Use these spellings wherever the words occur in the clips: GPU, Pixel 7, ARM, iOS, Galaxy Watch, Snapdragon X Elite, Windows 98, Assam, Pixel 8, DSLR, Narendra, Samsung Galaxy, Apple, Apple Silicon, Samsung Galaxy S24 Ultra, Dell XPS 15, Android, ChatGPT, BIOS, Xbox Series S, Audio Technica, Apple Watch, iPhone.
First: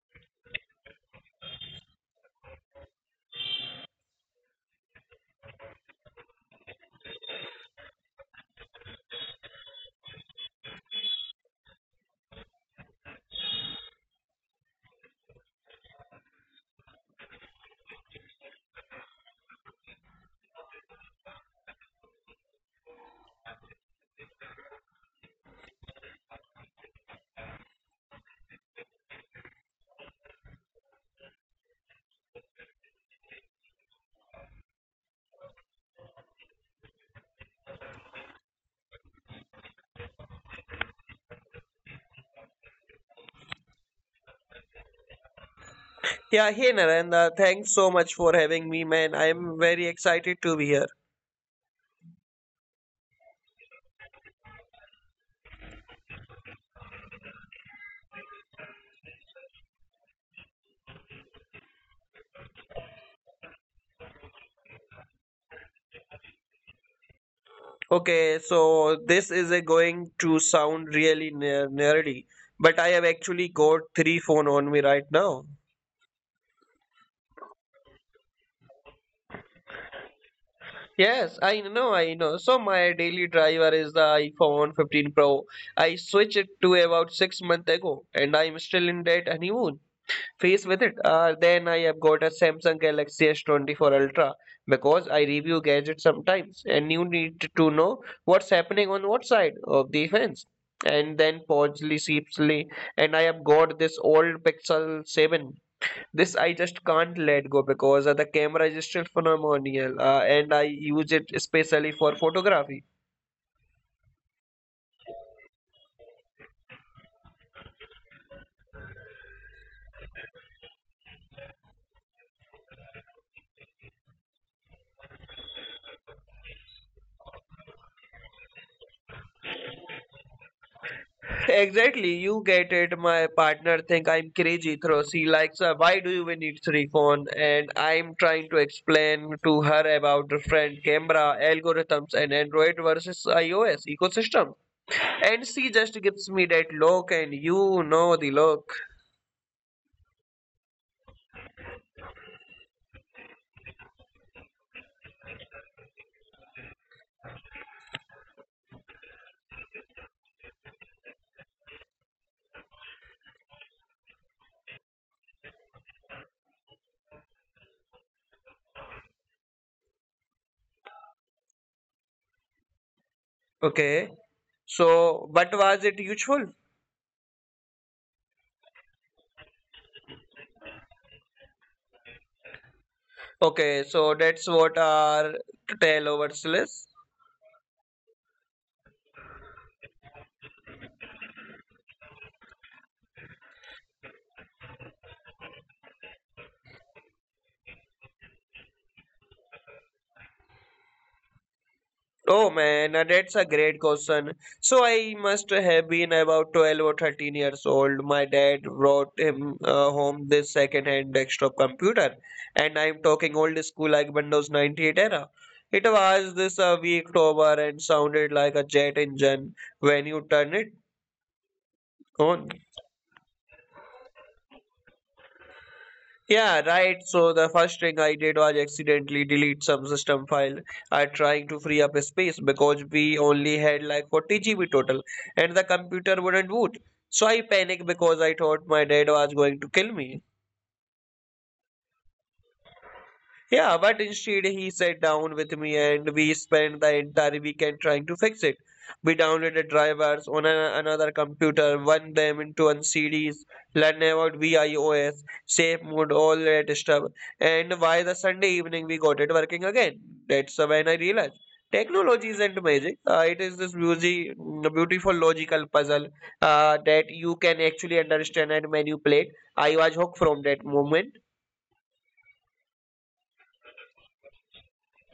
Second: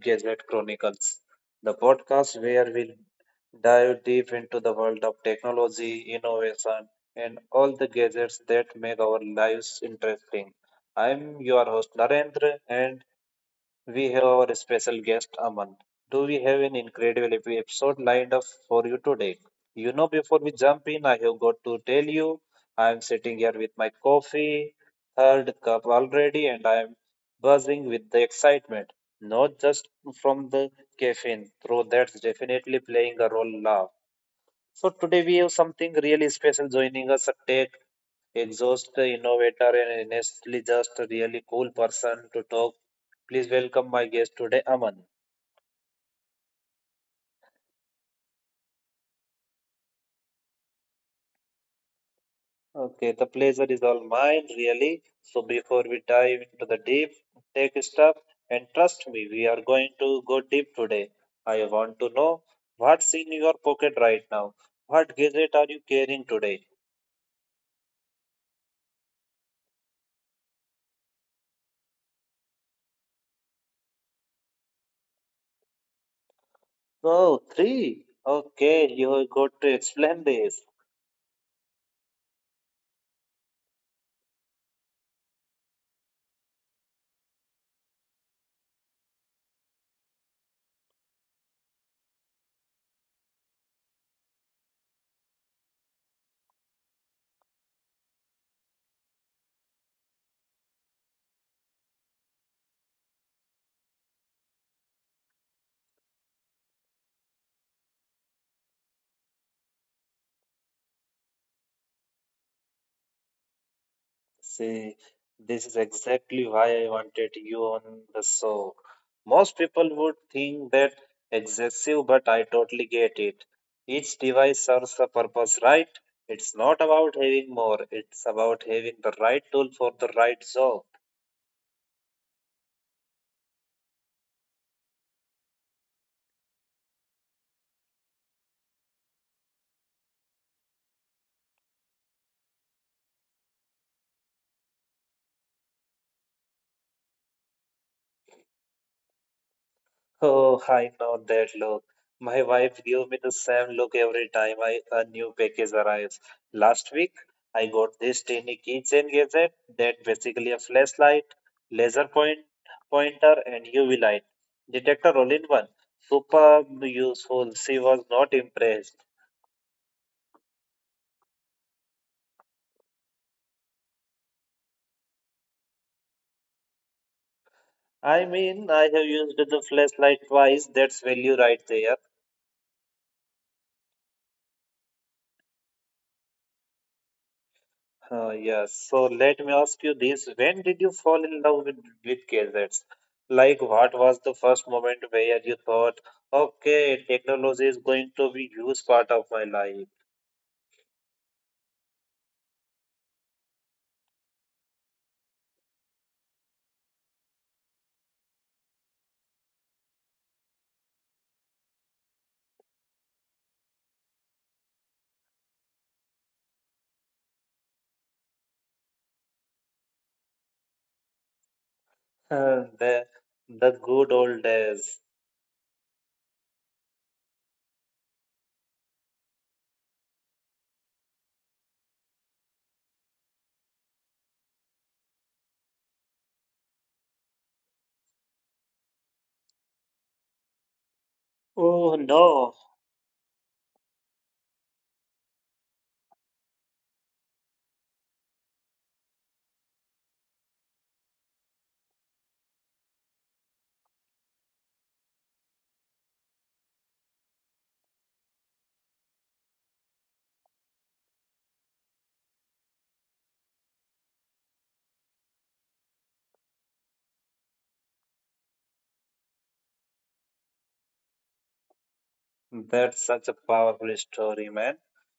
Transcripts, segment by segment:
Gadget Chronicles, the podcast where we will dive deep into the world of technology, innovation, and all the gadgets that make our lives interesting. I'm your host Narendra, and we have our special guest Aman. Do we have an incredible episode lined up for you today? Before we jump in, I have got to tell you, I am sitting here with my coffee, third cup already, and I am buzzing with the excitement. Not just from the caffeine, though that's definitely playing a role now. So today we have something really special joining us, a tech exhaust innovator and honestly just a really cool person to talk. Please welcome my guest today, Aman. Yeah, hey Narendra, thanks so much for having me, man. I'm very excited to be here. Okay, the pleasure is all mine, really. So before we dive into the deep tech stuff, and trust me, we are going to go deep today. I want to know what's in your pocket right now. What gadget are you carrying today? Okay, so this is a going to sound really nerdy, but I have actually got three phone on me right now. Oh, three. Okay, you got to explain this. Yes, I know. So my daily driver is the iPhone 15 Pro. I switched it to about 6 months ago, and I'm still in that honeymoon faced with it. Then I have got a Samsung Galaxy S24 Ultra because I review gadgets sometimes and you need to know what's happening on what side of the fence. And then Podsley, Seepsley, and I have got this old Pixel 7. This I just can't let go because the camera is still phenomenal and I use it especially for photography. See, this is exactly why I wanted you on the show. Most people would think that excessive, but I totally get it. Each device serves a purpose, right? It's not about having more, it's about having the right tool for the right job. Exactly, you get it. My partner think I'm crazy, through. She likes, why do you even need three phone? And I'm trying to explain to her about different camera algorithms and Android versus iOS ecosystem. And she just gives me that look, and you know the look. Oh, I know that look. My wife gave me the same look every time I, a new package arrives. Last week, I got this tiny keychain gadget that basically a flashlight, laser point pointer, and UV light detector all in one. Super useful. She was not impressed. Okay. So, but was it useful? I mean, I have used the flashlight twice. That's value right there. Okay, so that's what are tell over list. Yes. So let me ask you this. When did you fall in love with gadgets? Like, what was the first moment where you thought, okay, technology is going to be huge part of my life? Oh man, that's a great question. So I must have been about 12 or 13 years old. My dad brought him home this second-hand desktop computer, and I'm talking old school like Windows 98 era. It was this weak tower and sounded like a jet engine when you turn it on. Uh, the, the good old days. Yeah, right. So the first thing I did was accidentally delete some system file. I trying to free up space because we only had like 40 GB total and the computer wouldn't boot. So I panicked because I thought my dad was going to kill me. Oh, no. Yeah, but instead he sat down with me and we spent the entire weekend trying to fix it. We downloaded drivers on a, another computer, one them into on CDs, learn about VIOS, safe mode, all that stuff. And by the Sunday evening we got it working again. That's when I realized technology isn't magic. It is this beautiful logical puzzle that you can actually understand and manipulate. I was hooked from that moment. That's such a powerful story, man.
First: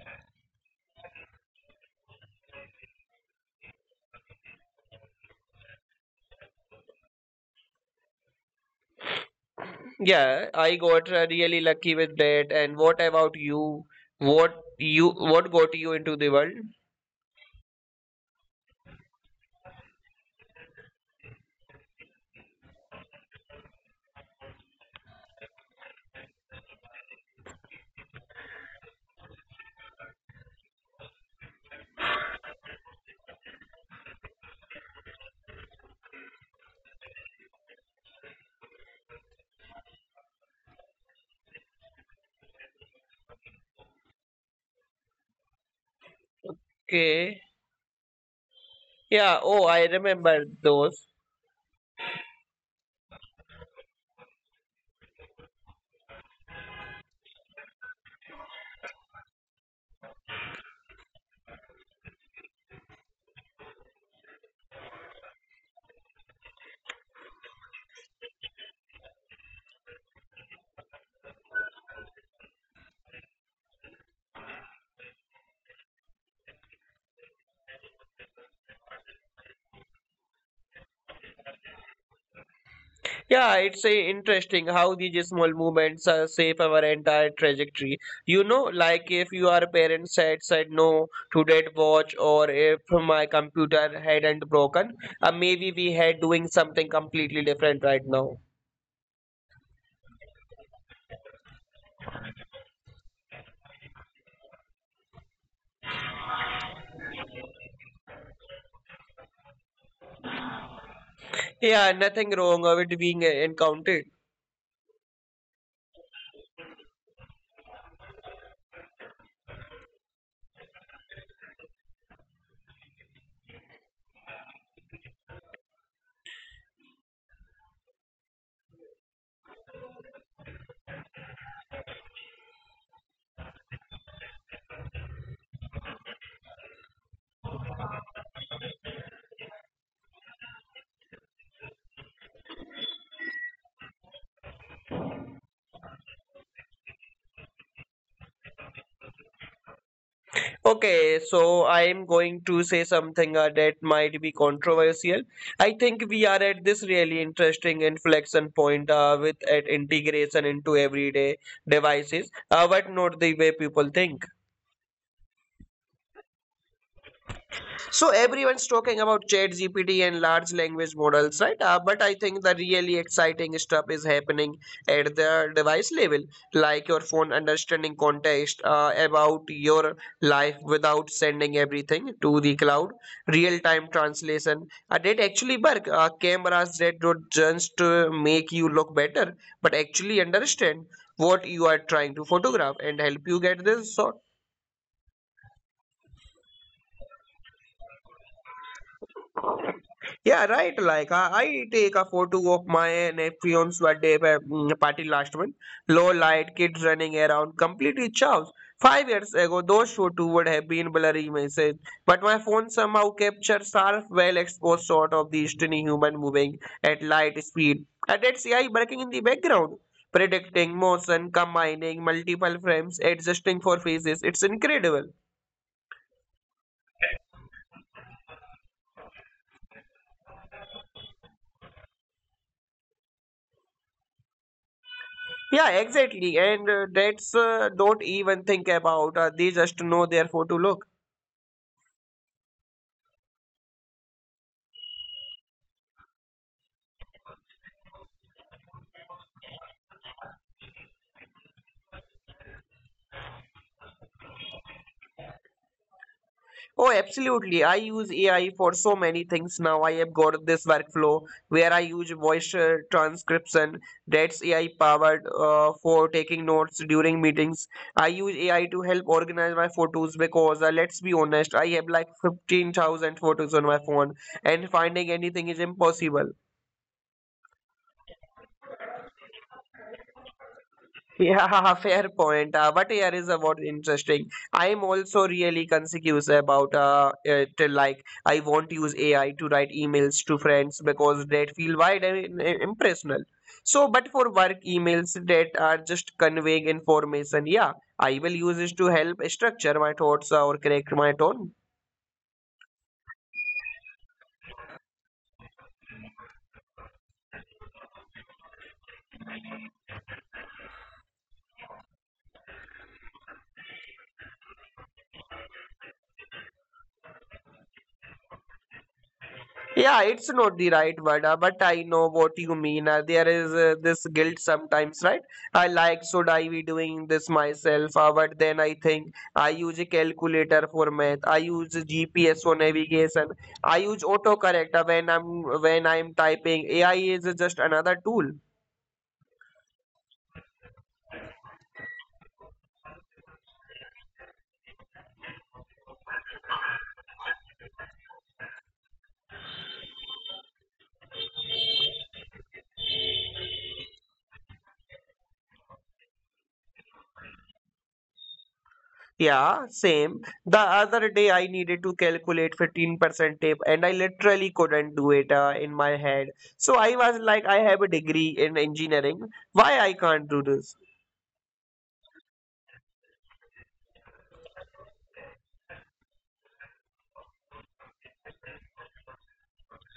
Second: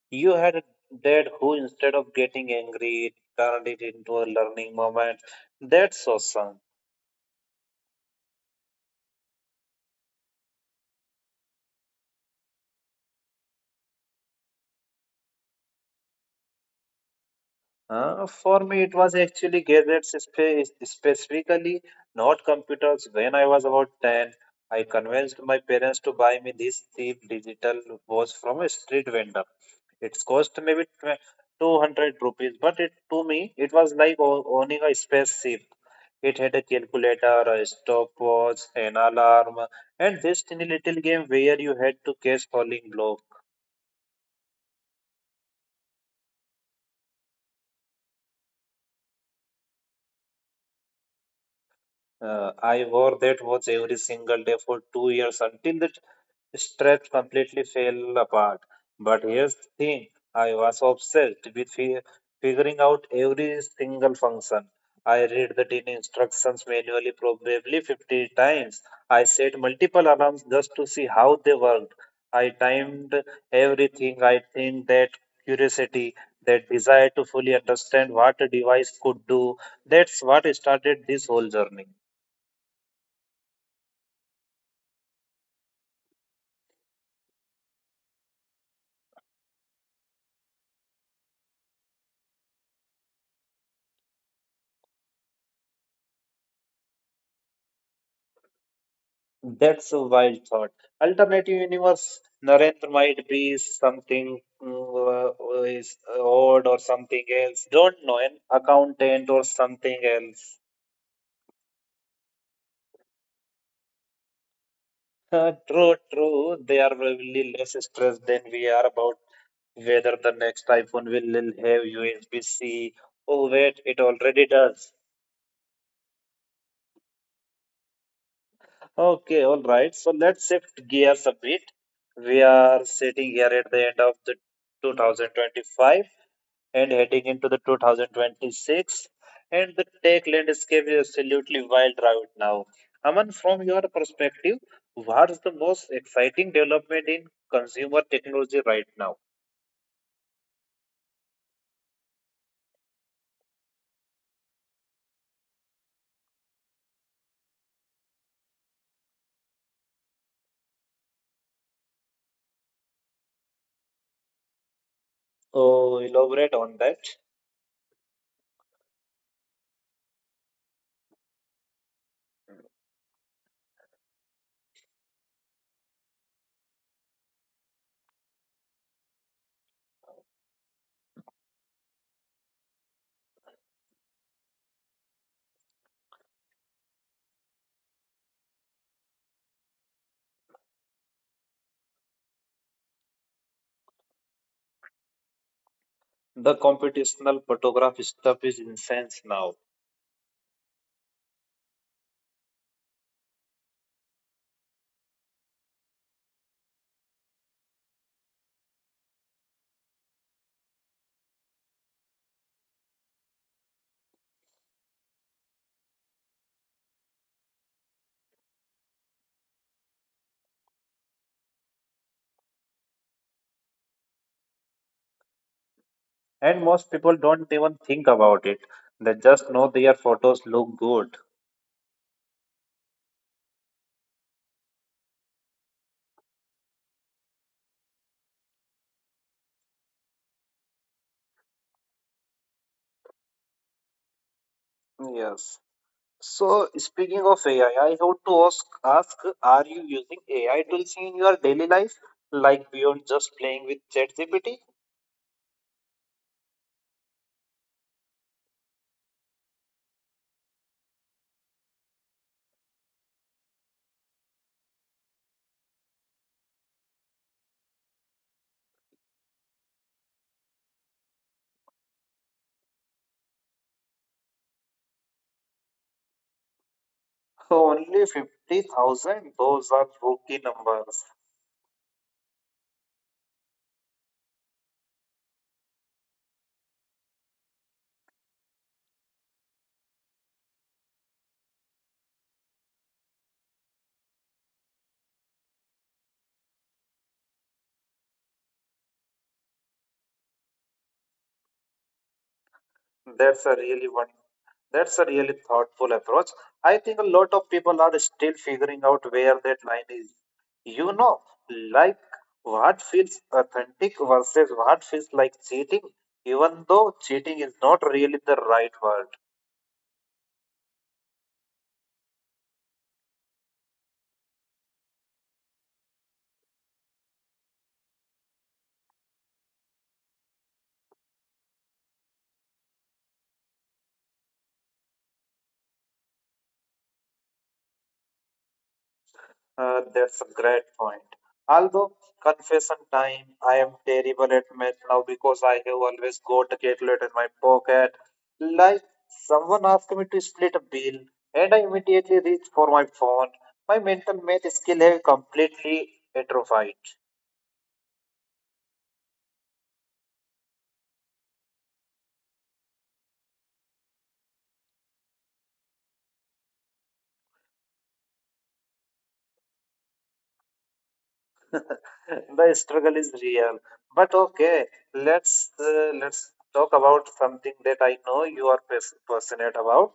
You had a dad who, instead of getting angry, turned it into a learning moment. That's awesome. Yeah, I got really lucky with that. And what about you? What got you into the world? For me, it was actually gadgets specifically, not computers. When I was about 10, I convinced my parents to buy me this cheap digital watch from a street vendor. It cost maybe 200 rupees, but it to me, it was like owning a spaceship. It had a calculator, a stopwatch, an alarm, and this tiny little game where you had to catch falling block. Okay. Yeah, oh, I remember those. I wore that watch every single day for 2 years until that Stretch completely fell apart. But here's the thing I was obsessed with figuring out every single function. I read the dinner instructions manually, probably 50 times. I set multiple alarms just to see how they worked. I timed everything. I think that curiosity, that desire to fully understand what a device could do, that's what started this whole journey. Yeah, it's interesting how these small movements shape our entire trajectory. You know, like if your parents had said no to that watch, or if my computer hadn't broken, maybe we had doing something completely different right now. That's a wild thought. Alternative universe, Narendra might be something is odd or something else. Don't know, an accountant or something else. Yeah, nothing wrong with being encountered. True, true. They are probably less stressed than we are about whether the next iPhone will have USB-C. Oh, wait, it already does. Okay, all right. So let's shift gears a bit. We are sitting here at the end of the 2025 and heading into the 2026 and the tech landscape is absolutely wild right now. Aman, from your perspective, what's the most exciting development in consumer technology right now? Okay, so I'm going to say something that might be controversial. I think we are at this really interesting inflection point with at integration into everyday devices, but not the way people think. Oh, elaborate on that. So everyone's talking about ChatGPT and large language models, right? But I think the really exciting stuff is happening at the device level, like your phone understanding context about your life without sending everything to the cloud, real-time translation. That actually work. Cameras that don't just make you look better, but actually understand what you are trying to photograph and help you get this shot. The computational photograph stuff is intense now, Yeah, right. Like I take a photo of my nephew's birthday party last month. Low light, kids running around, completely chaos. 5 years ago, those photos would have been blurry images, but my phone somehow captures sharp, well-exposed shot of the skinny human moving at light speed, and it's AI working in the background, predicting motion, combining multiple frames, adjusting for phases. It's incredible. and most people don't even think about it. They just know their photos look good. Yeah, exactly. And that's don't even think about. They just know their photo look. Yes. So, speaking of AI, I want to ask, are you using AI tools in your daily life, like beyond just playing with ChatGPT? Oh, absolutely. I use AI for so many things now. I have got this workflow where I use voice transcription. That's AI powered for taking notes during meetings. I use AI to help organize my photos because let's be honest, I have like 15,000 photos on my phone and finding anything is impossible. So, only 50,000, those are rookie numbers. Yeah, fair point. But here is what interesting. I'm also really conscious about it, like I won't use AI to write emails to friends because that feel wide and impersonal. So, but for work emails that are just conveying information, yeah, I will use it to help structure my thoughts or correct my tone. That's a really one. That's a really thoughtful approach. I think a lot of people are still figuring out where that line is. You know, like what feels authentic versus what feels like cheating, even though cheating is not really the right word. Yeah, it's not the right word, but I know what you mean. There is this guilt sometimes, right? I like, should I be doing this myself? But then I think I use a calculator for math. I use GPS for navigation. I use autocorrect when I'm typing. AI is just another tool. That's a great point. Although, confession time, I am terrible at math now because I have always got a calculator in my pocket. Like someone asked me to split a bill, and I immediately reached for my phone. My mental math skill has completely atrophied. Yeah, same. The other day I needed to calculate 15% tip, and I literally couldn't do it in my head. So I was like, I have a degree in engineering. Why I can't do this? The struggle is real, but okay, let's let's talk about something that I know you are passionate about:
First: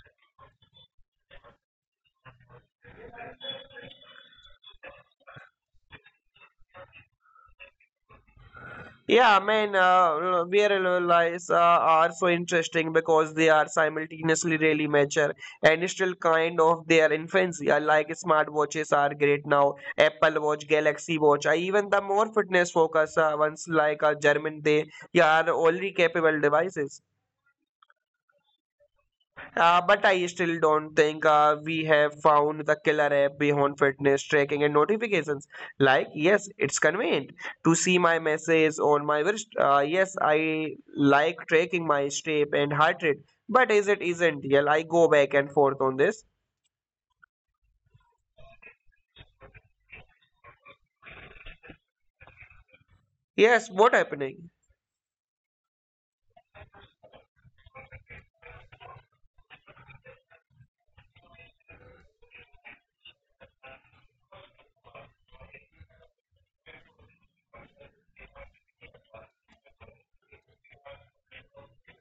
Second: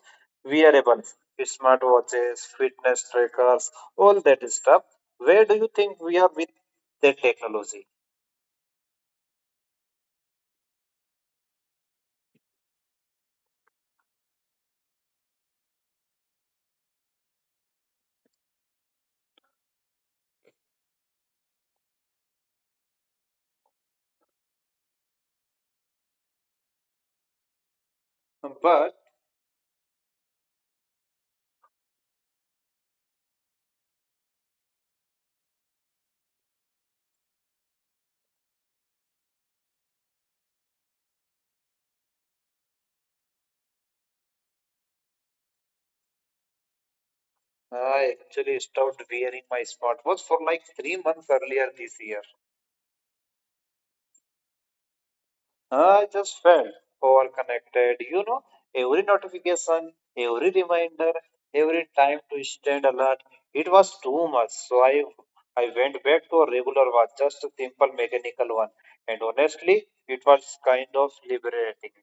wearables, smartwatches, fitness trackers, all that stuff. Where do you think we are with the technology? Yeah, man, VRL lies are so interesting because they are simultaneously really mature and still kind of their infancy. I like smartwatches are great now, Apple Watch, Galaxy Watch. I even the more fitness focused ones like German, they yeah, are already capable devices. But But I still don't think we have found the killer app beyond fitness tracking and notifications. Like, yes, it's convenient to see my message on my wrist. Yes, I like tracking my step and heart rate. But is it essential? I go back and forth on this. I actually stopped wearing my smartwatch for like 3 months earlier this year. Yes, what happening? I just felt overconnected. You know, every notification, every reminder, every time to stand alert, it was too much. So I went back to a regular watch, just a simple mechanical one. And honestly, it was kind of liberating.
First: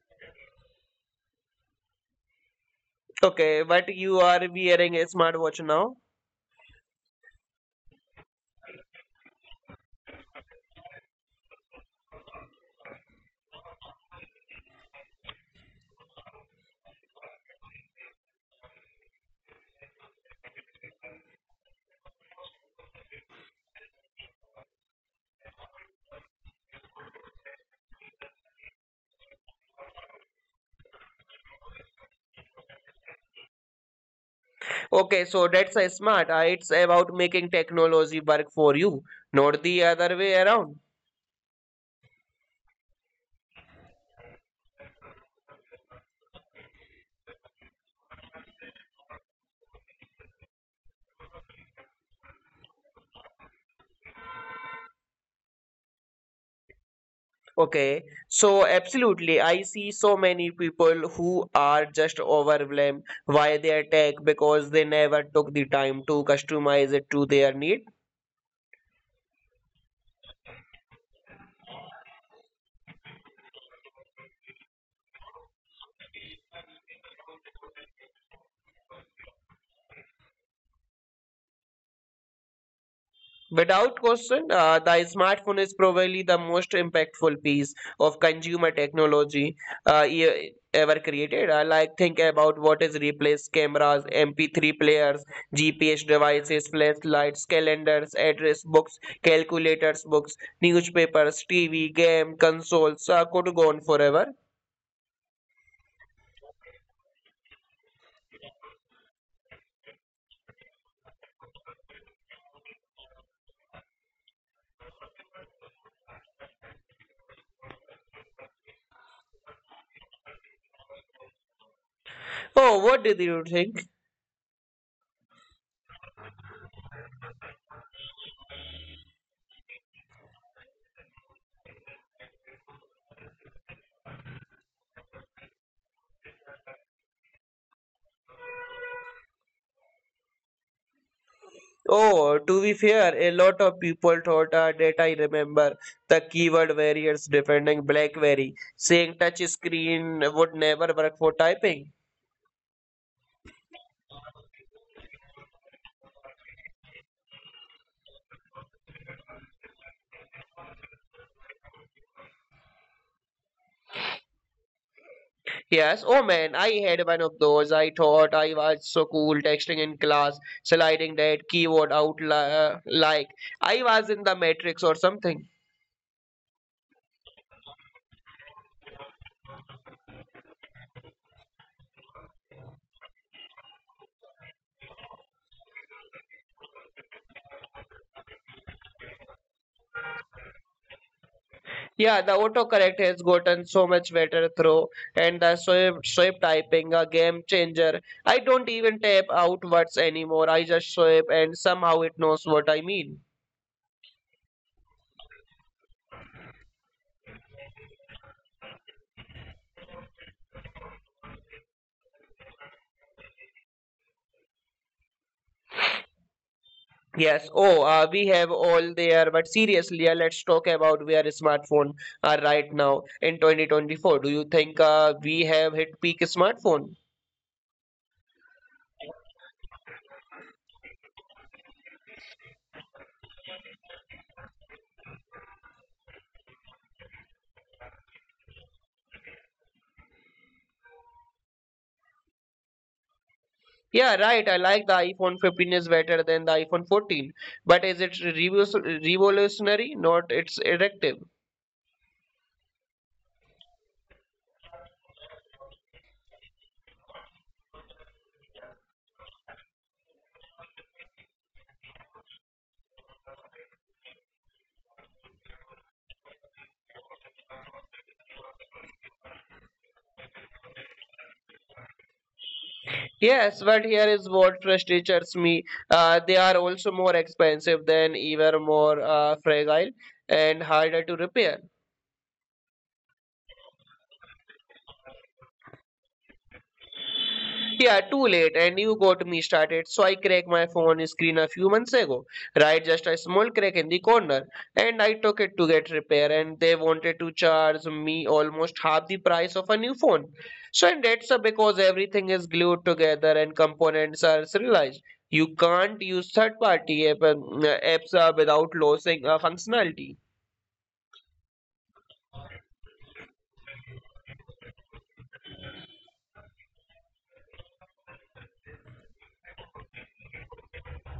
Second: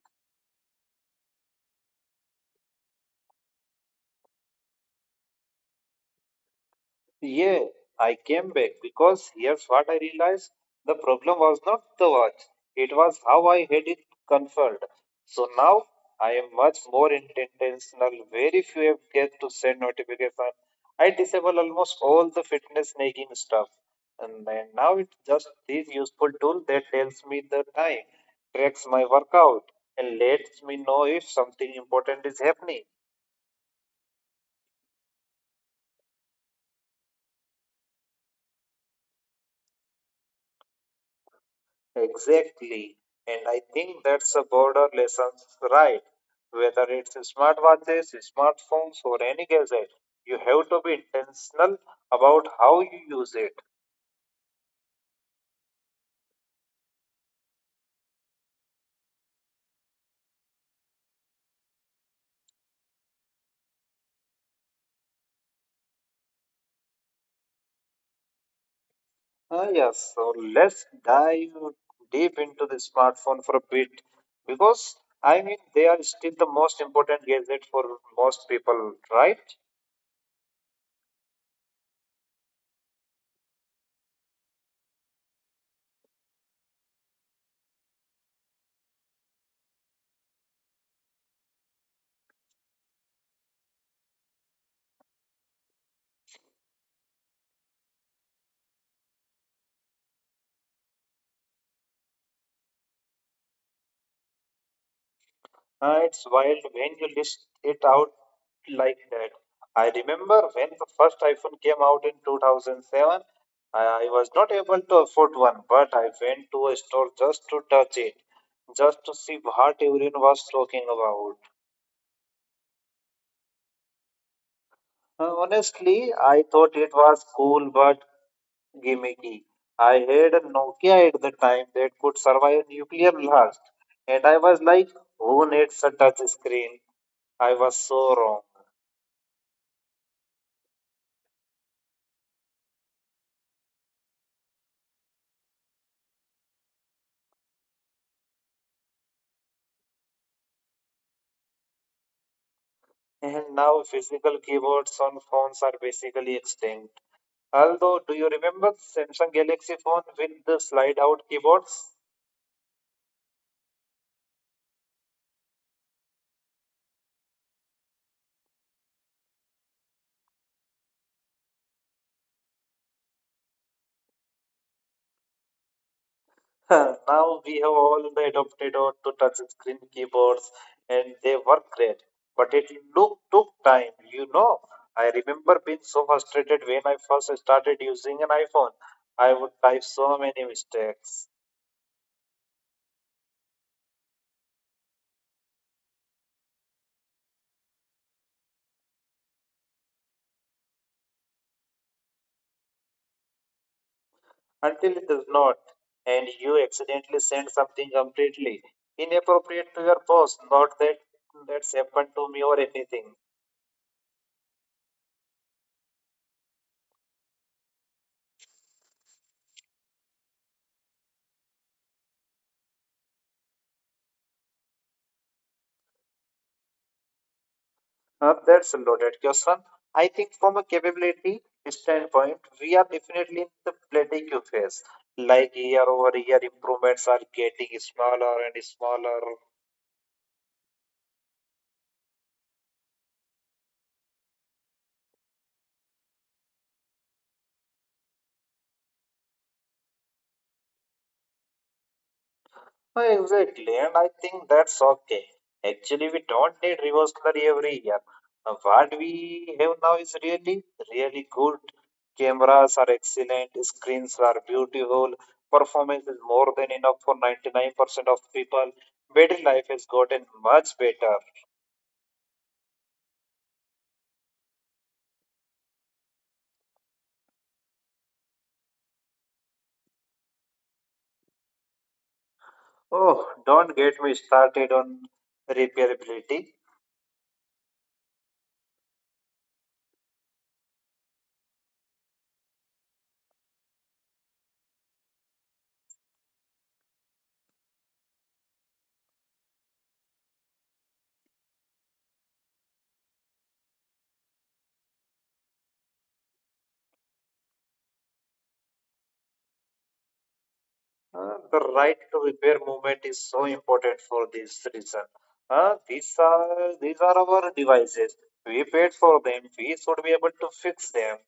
Okay, but you are wearing a smartwatch now. Yeah, I came back because here's what I realized. The problem was not the watch. It was how I had it configured. So now I am much more intentional. Very few apps get to send notification. I disable almost all the fitness nagging stuff. And then now it's just this useful tool that tells me the time, tracks my workout, and lets me know if something important is happening. Okay, so that's a smart. It's about making technology work for you, not the other way around. Exactly. And I think that's a broader lesson, right? Whether it's smartwatches, smartphones, or any gadget, you have to be intentional about how you use it. Okay, so absolutely. I see so many people who are just overwhelmed why they attack because they never took the time to customize it to their need. Ah, yes, so let's dive deep into the smartphone for a bit because I mean they are still the most important gadget for most people, right? Without question, the smartphone is probably the most impactful piece of consumer technology ever created. I like think about what is replaced cameras, MP3 players, GPS devices, flashlights, calendars, address books, calculators books, newspapers, TV, game, consoles. I could go on forever. It's wild when you list it out like that. I remember when the first iPhone came out in 2007, I was not able to afford one, but I went to a store just to touch it, just to see what everyone was talking about. Oh, what did you think? Honestly, I thought it was cool but gimmicky. I had a Nokia at the time that could survive a nuclear blast, and I was like, who needs a touch screen? I was so wrong. Oh, to be fair, a lot of people thought that I remember the keyword warriors defending BlackBerry, saying touch screen would never work for typing. And now physical keyboards on phones are basically extinct. Although, do you remember Samsung Galaxy phone with the slide out keyboards? Yes, oh man, I had one of those. I thought I was so cool texting in class, sliding that keyboard out like I was in the Matrix or something. Now we have all the adopted or to touch screen keyboards and they work great. But it look, took time, you know. I remember being so frustrated when I first started using an iPhone. I would type so many mistakes. Yeah, the autocorrect has gotten so much better through, and the swipe typing, a game changer. I don't even type out words anymore. I just swipe, and somehow it knows what I mean. Until it does not, and you accidentally send something completely inappropriate to your boss. Not that that's happened to me or anything. Yes. Oh, we have all there, but seriously, let's talk about where smartphone are right now in 2024. Do you think we have hit peak smartphone? That's a loaded question. I think from a capability standpoint, we are definitely in the plateau phase. Like year over year, improvements are getting smaller and smaller. Yeah, right. I like the iPhone 15 is better than the iPhone 14, but is it revolutionary? Not. It's addictive. Exactly, and I think that's okay. Actually, we don't need reversal every year. What we have now is really, really good. Cameras are excellent, screens are beautiful, performance is more than enough for 99% of people. Battery life has gotten much better. Yes, but here is what frustrates me. They are also more expensive than even more fragile and harder to repair. Oh, don't get me started on repairability. Yeah, too late, and you got me started. So I cracked my phone screen a few months ago, right? Just a small crack in the corner, and I took it to get repair, and they wanted to charge me almost half the price of a new phone. So, and that's because everything is glued together and components are serialized. You can't use apps without losing functionality. The right to repair movement is so important for this reason. These are our devices. We paid for them. We should be able to fix them.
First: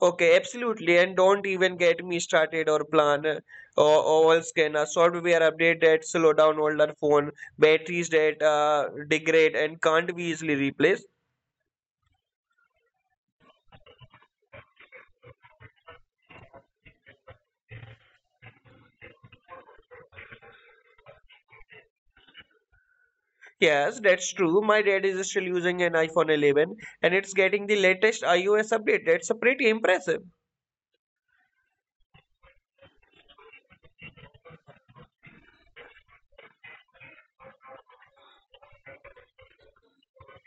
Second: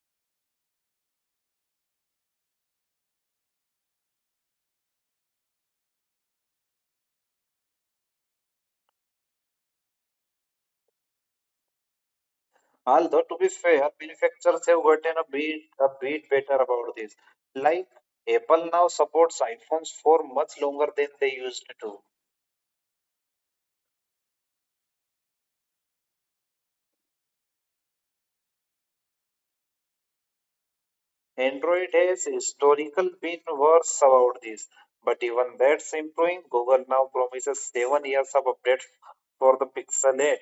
Okay, absolutely. And don't even get me started or plan or all scanner software update that slow down older phone batteries that degrade and can't be easily replaced. Although to be fair, manufacturers have gotten a bit better about this. Like Apple now supports iPhones for much longer than they used to. Yes, that's true. My dad is still using an iPhone 11 and it's getting the latest iOS update. That's pretty impressive. Android has historically been worse about this. But even that's improving. Google now promises 7 years of updates for the Pixel 8.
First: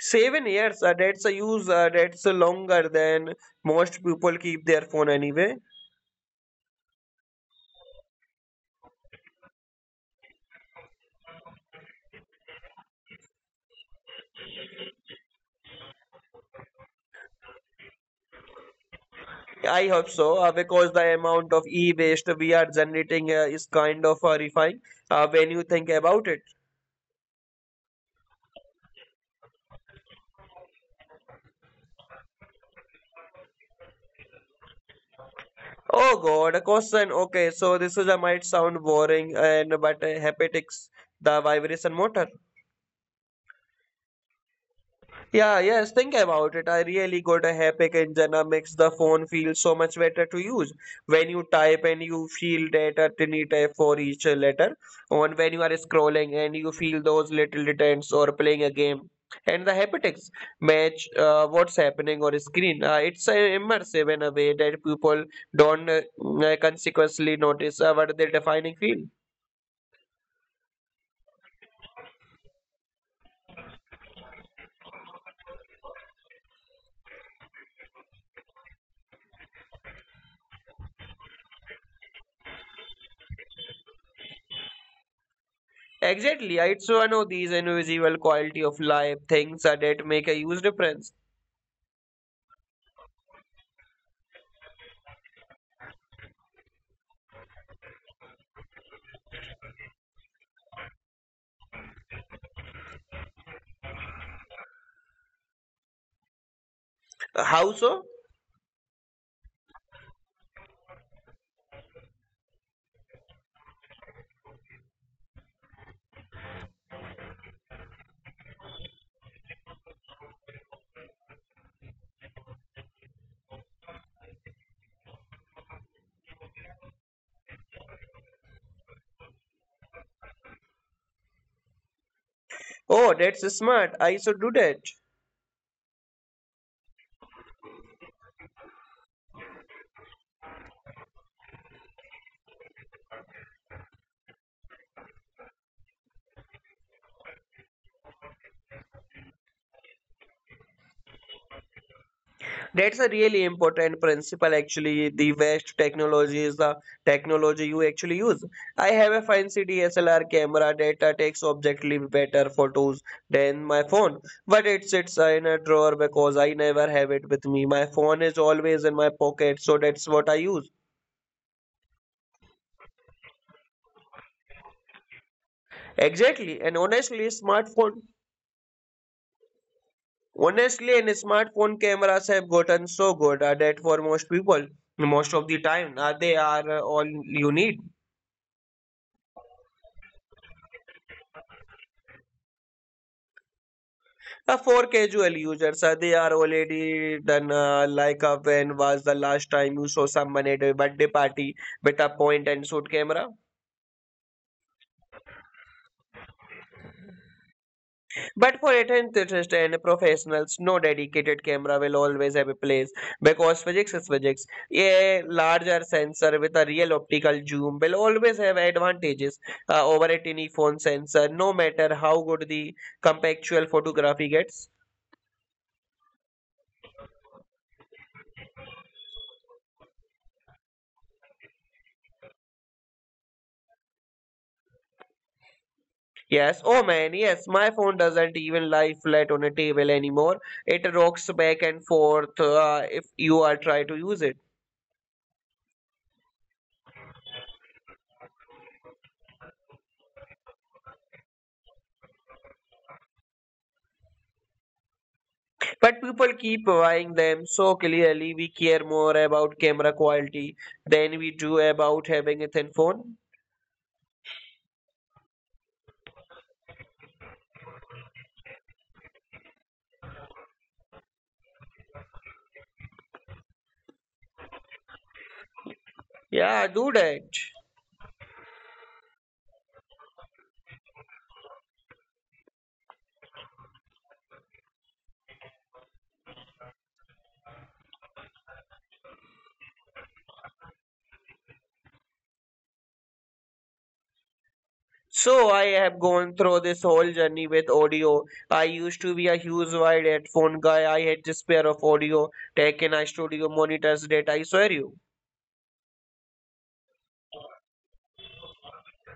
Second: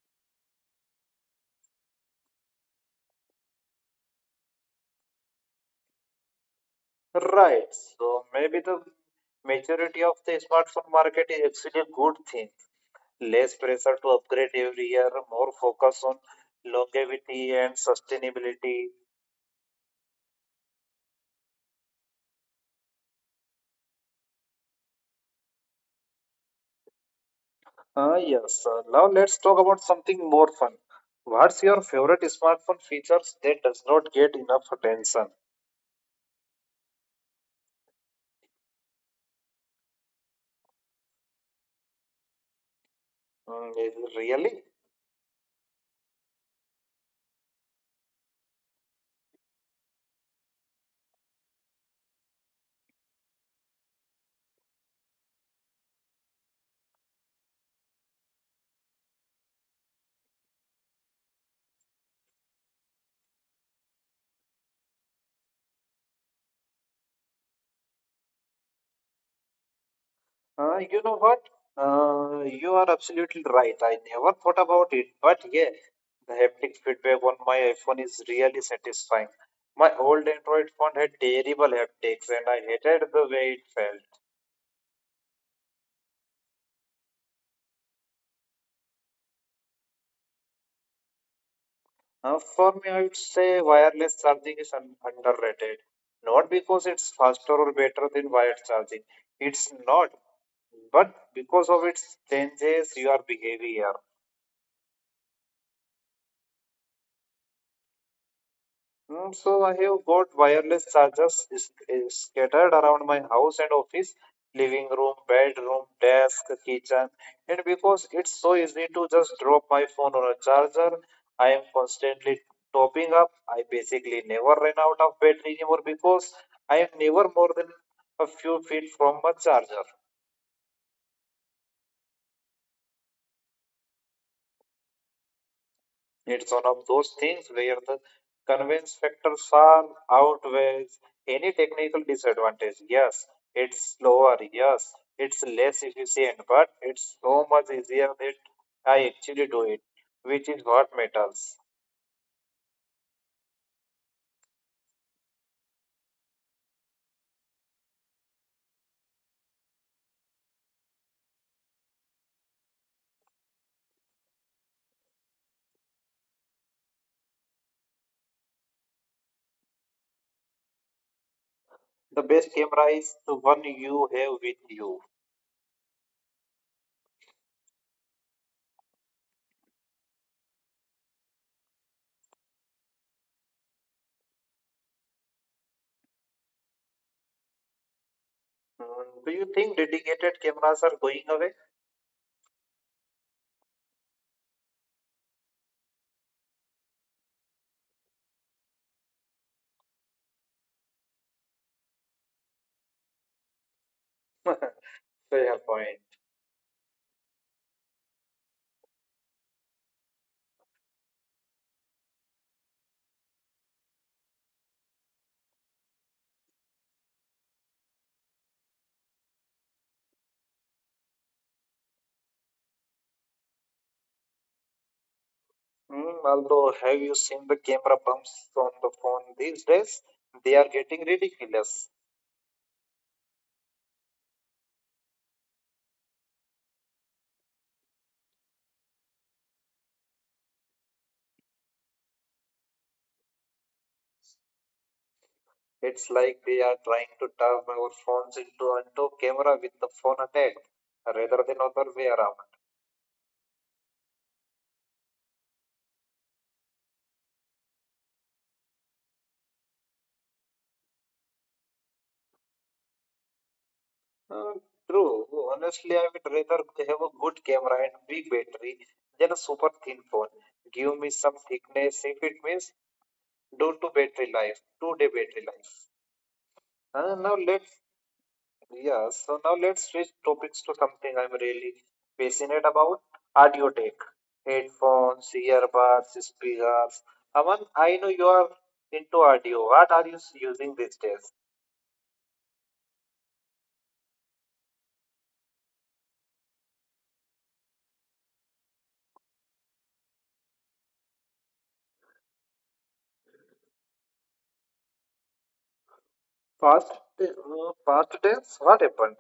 7 years, that's longer than most people keep their phone anyway. Right. So maybe the majority of the smartphone market is actually a good thing. Less pressure to upgrade every year, more focus on longevity and sustainability. I hope so, because the amount of e-waste we are generating is kind of horrifying when you think about it. Ah, yes. Now let's talk about something more fun. What's your favorite smartphone features that does not get enough attention? Oh God, a question. Okay, so this is a might sound boring and but haptics, the vibration motor. Mm, really? Yeah, yes, think about it. I really got a epic engine that makes the phone feel so much better to use. When you type and you feel that a tiny tap for each letter, on when you are scrolling and you feel those little details or playing a game. And the haptics match what's happening on screen. It's immersive in a way that people don't consequently notice what their defining feel. You know what? You are absolutely right. I never thought about it, but yeah, the haptic feedback on my iPhone is really satisfying. My old Android phone had terrible haptics, and I hated the way it felt. Exactly, it's one of these invisible quality of life things that make a huge difference. For me, I would say wireless charging is un underrated. Not because it's faster or better than wired charging. It's not, but because of its changes your behavior. How so? So I have got wireless is scattered around my house and office, living room, bedroom, desk, kitchen. And because it's so easy to just drop my phone on a charger, I am constantly topping up. I basically never run out of battery anymore because I am never more than a few feet from a charger. Oh, that's smart. I should do that. It's one of those things where the convince factor far outweighs any technical disadvantage. Yes, it's slower. Yes, it's less efficient, but it's so much easier that I actually do it, which is what matters. That's a really important principle actually. The best technology is the technology you actually use. I have a fancy DSLR camera that takes objectively better photos than my phone, but it sits in a drawer because I never have it with me. My phone is always in my pocket, so that's what I use. The best camera is the one you have with you. Exactly. And honestly, smartphone Honestly, and smartphone cameras have gotten so good that for most people, most of the time, they are all you need. Hmm, do you think dedicated cameras are going away? For casual users, they are already done. When was the last time you saw someone at a birthday party with a point and shoot camera? Fair point. But for intense and professionals, no dedicated camera will always have a place because physics is physics. A larger sensor with a real optical zoom will always have advantages over a tiny phone sensor, no matter how good the compactual photography gets. Hmm, although, have you seen the camera bumps on the phone these days? They are getting ridiculous. Yes, oh man, yes, my phone doesn't even lie flat on a table anymore. It rocks back and forth if you are try to use it. It's like they are trying to turn our phones into onto camera with the phone attached, rather than other way around. But people keep buying them so clearly we care more about camera quality than we do about having a thin phone. Uh, true. Honestly, I would rather have a good camera and big battery than a super thin phone. Give me some thickness if it means due to battery life, 2 day battery life. Yeah, do that. Now let's Yeah, so now let's switch topics to something I'm really passionate about, audio tech. Headphones, earbuds, speakers. Aman, I know you are into audio. What are you using these days? So I have gone through this whole journey with audio. I used to be a huge wired headphone guy. I had this pair of audio tech and I studio monitors that I swear you. Past, uh, past days? What happened?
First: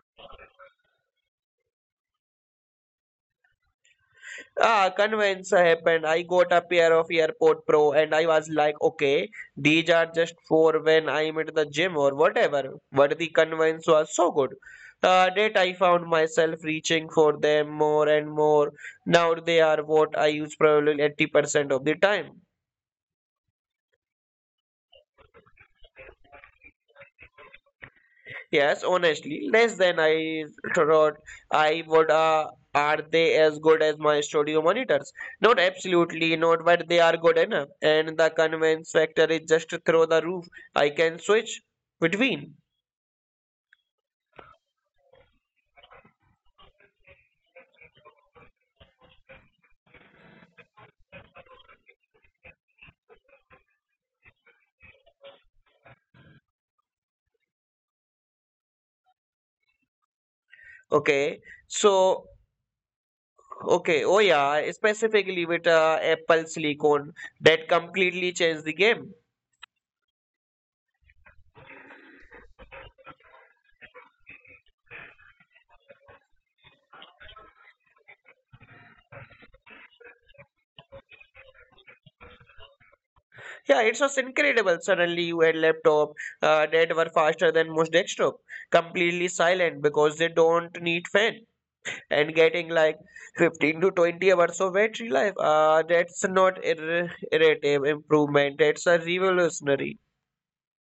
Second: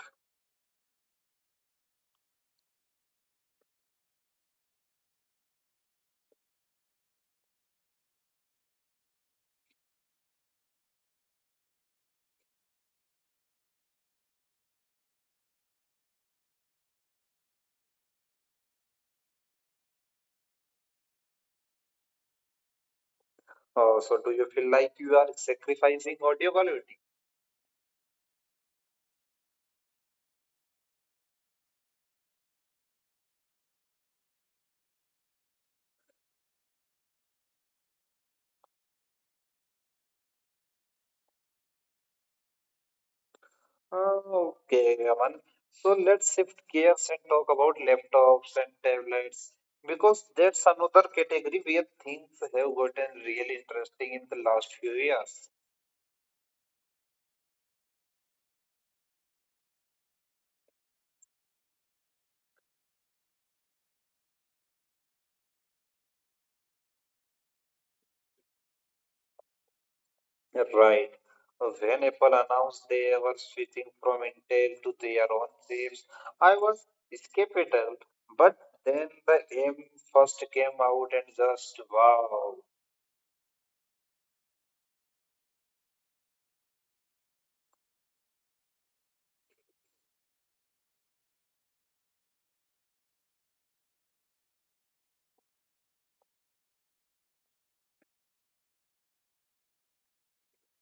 Ah, convenience happened. I got a pair of AirPod Pro and I was like, okay, these are just for when I'm at the gym or whatever. But the convenience was so good. That I found myself reaching for them more and more. Now they are what I use probably 80% of the time. So do you feel like you are sacrificing audio quality? Yes, honestly, less than I thought I would. Are they as good as my studio monitors? Not absolutely not, but they are good enough. And the convenience factor is just through the roof. I can switch between. Okay, Aman. So let's shift gears and talk about laptops and tablets because that's another category where things have gotten really interesting in the last few years. Okay, so okay, specifically with Apple Silicon that completely changed the game. Right. When Apple announced they were switching from Intel to their own chips, I was skeptical. But then the M first came out and just wow. Yeah, it was incredible. Suddenly, you had laptop that were faster than most desktop, completely silent because they don't need fan and getting like 15 to 20 hours of battery life. That's not a irritative improvement. That's a revolutionary.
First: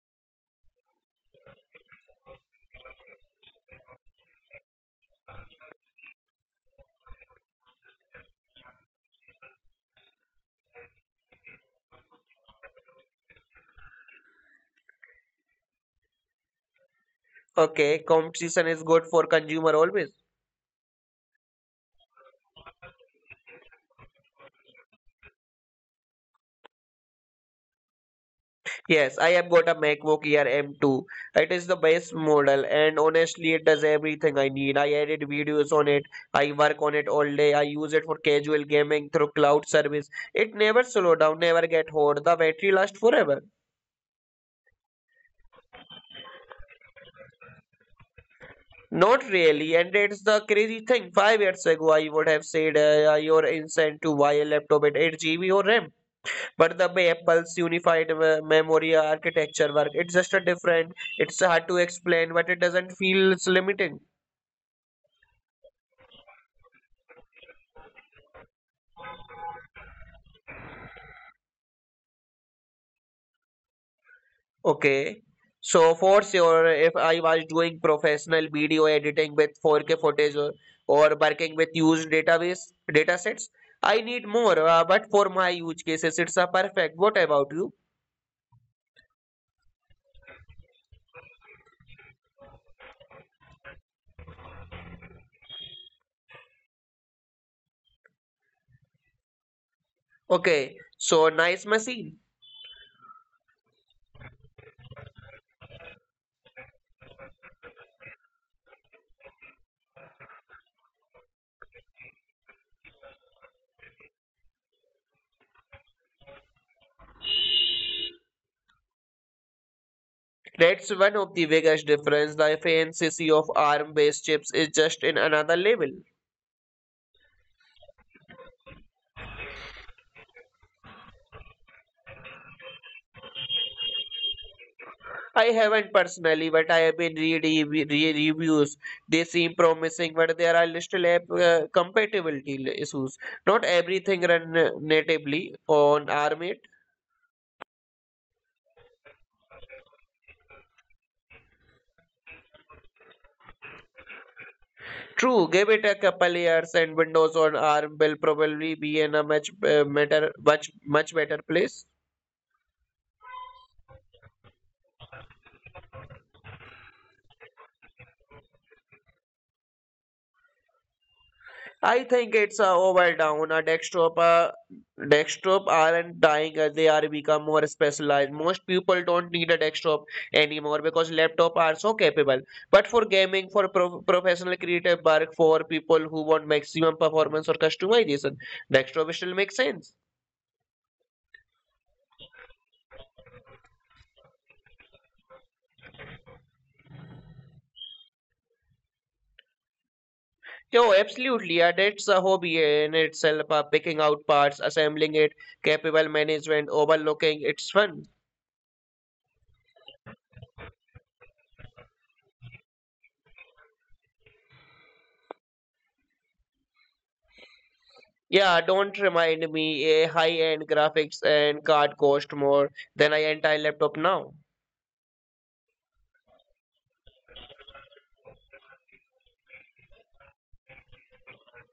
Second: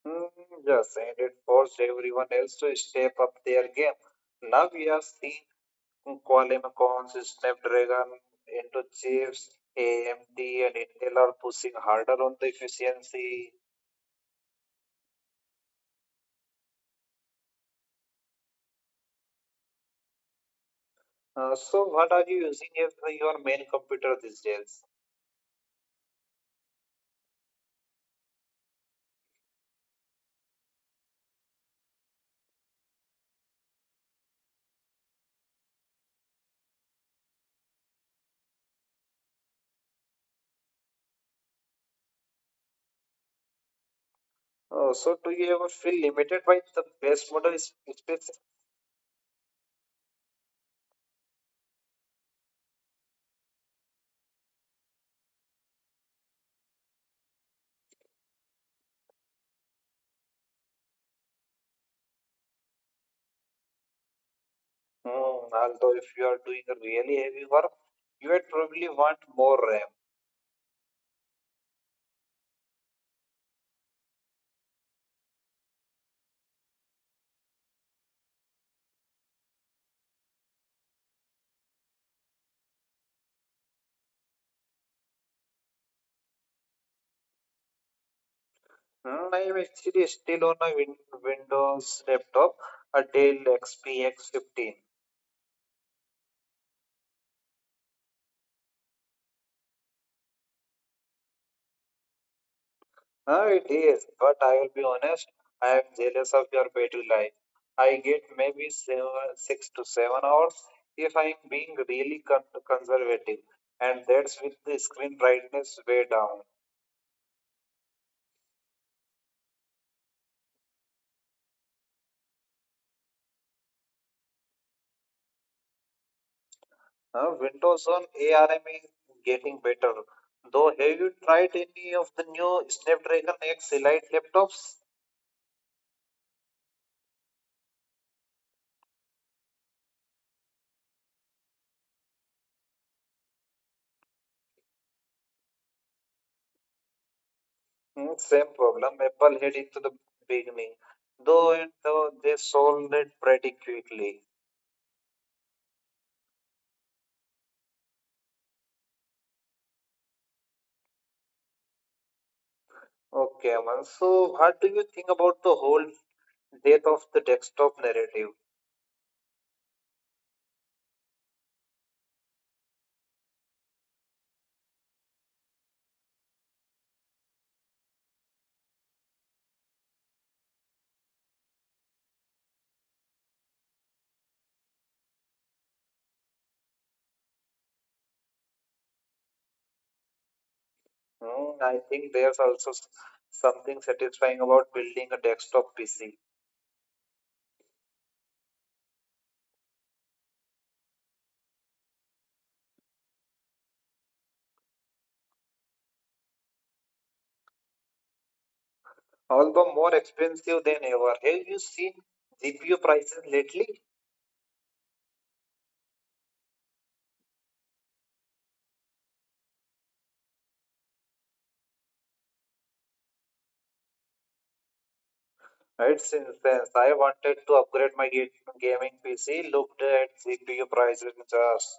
Hmm, yes, and it forced everyone else to step up their game. Now we are seeing Colin Coons, Snapdragon into chips, AMD and Intel are pushing harder on the efficiency. Okay, competition is good for consumer always. What are you using as your main computer these days? Yes, I have got a MacBook Air M2. It is the best model, and honestly, it does everything I need. I edit videos on it. I work on it all day. I use it for casual gaming through cloud service. It never slows down, never get hot. The battery lasts forever. Do you ever feel limited by the best space? Not really, and it's the crazy thing. 5 years ago, I would have said you're insane to buy a laptop at 8 GB or RAM. But the way Apple's unified memory architecture work, it's just a different. It's hard to explain, but it doesn't feel it's limiting. Hmm, although, if you are doing a really heavy work, you would probably want more RAM. Okay, so for sure, if I was doing professional video editing with 4K footage or working with huge database datasets, I need more. But for my use cases, it's a perfect. What about you? Hmm, I am actually still on a Windows laptop, a Dell XPX 15. Okay, so nice machine. Ah, it is, but I will be honest, I am jealous of your battery life. I get maybe seven, 6 to 7 hours if I am being really conservative, and that's with the screen brightness way down. That's one of the biggest difference. The fancy of ARM-based chips is just in another level. Windows on ARM is getting better, though. Have you tried any of the new Snapdragon X Elite laptops? I haven't personally, but I have been reading reviews. They seem promising, but there are little compatibility issues. Not everything run natively on ARM 8. Hmm, same problem. Apple had it to the beginning, though they solved it pretty quickly. True, give it a couple years, and Windows on ARM will probably be in a much better, much better place. Okay, Aman. So, what do you think about the whole death of the desktop narrative? I think it's a overdown. A desktop aren't dying as they are become more specialized. Most people don't need a desktop anymore because laptop are so capable. But for gaming, for professional creative work, for people who want maximum performance or customization, desktop still makes sense. Hmm, I think there's also something satisfying about building a desktop PC, Yo, absolutely. Yeah, that's a hobby in itself. Picking out parts, assembling it, capable management, overlooking. It's fun. although more expensive than ever. Have you seen GPU prices lately? Yeah, don't remind me a high-end graphics and card cost more than an entire laptop now. Right, since then, I wanted to upgrade my gaming PC, looked at GPU prices, just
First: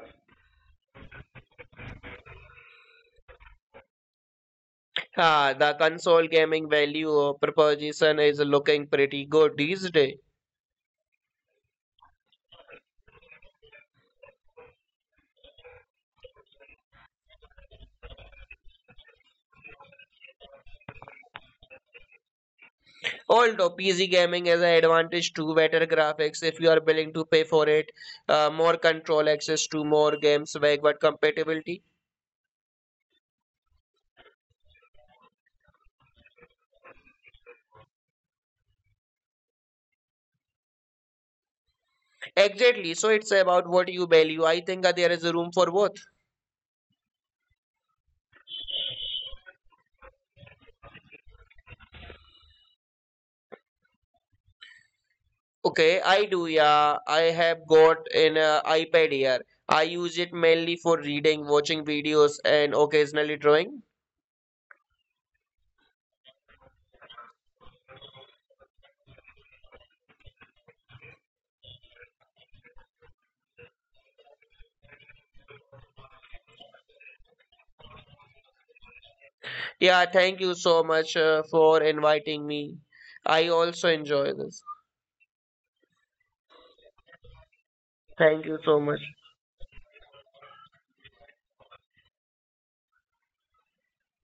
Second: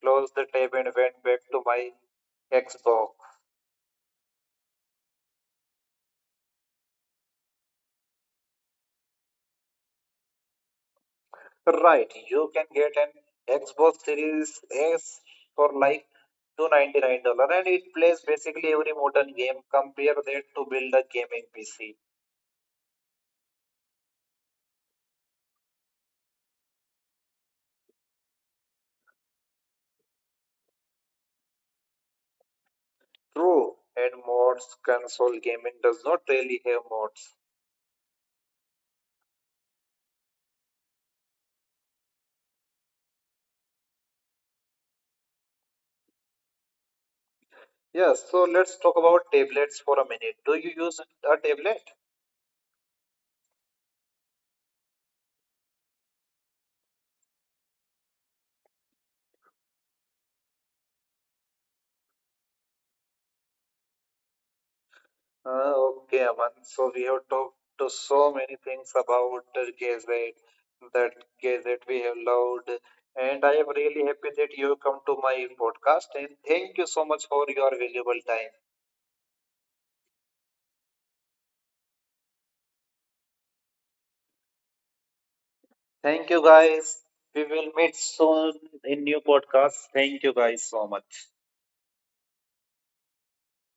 closed the tab and went back to my Xbox. Ah, the console gaming value of proposition is looking pretty good these days. Right, you can get an Xbox Series S for like $299 and it plays basically every modern game. Compare that to build a gaming PC. Although PC gaming has an advantage to better graphics if you are willing to pay for it, more control access to more games, backward compatibility. True, and mods, console gaming does not really have mods. Exactly, so it's about what you value. I think that there is room for both. Yes, so let's talk about tablets for a minute. Do you use a tablet? Okay, I do, yeah. I have got an iPad here. I use it mainly for reading, watching videos, and occasionally drawing. Okay, Aman. So we have talked to so many things about the Gazette, that Gazette we have loved, and I am really happy that you come to my podcast. And thank you so much for your valuable time. Yeah, thank you so much for inviting me. I also enjoy this. Thank you, guys. We will meet Thank soon you so much. in new podcast. Thank you, guys, so much.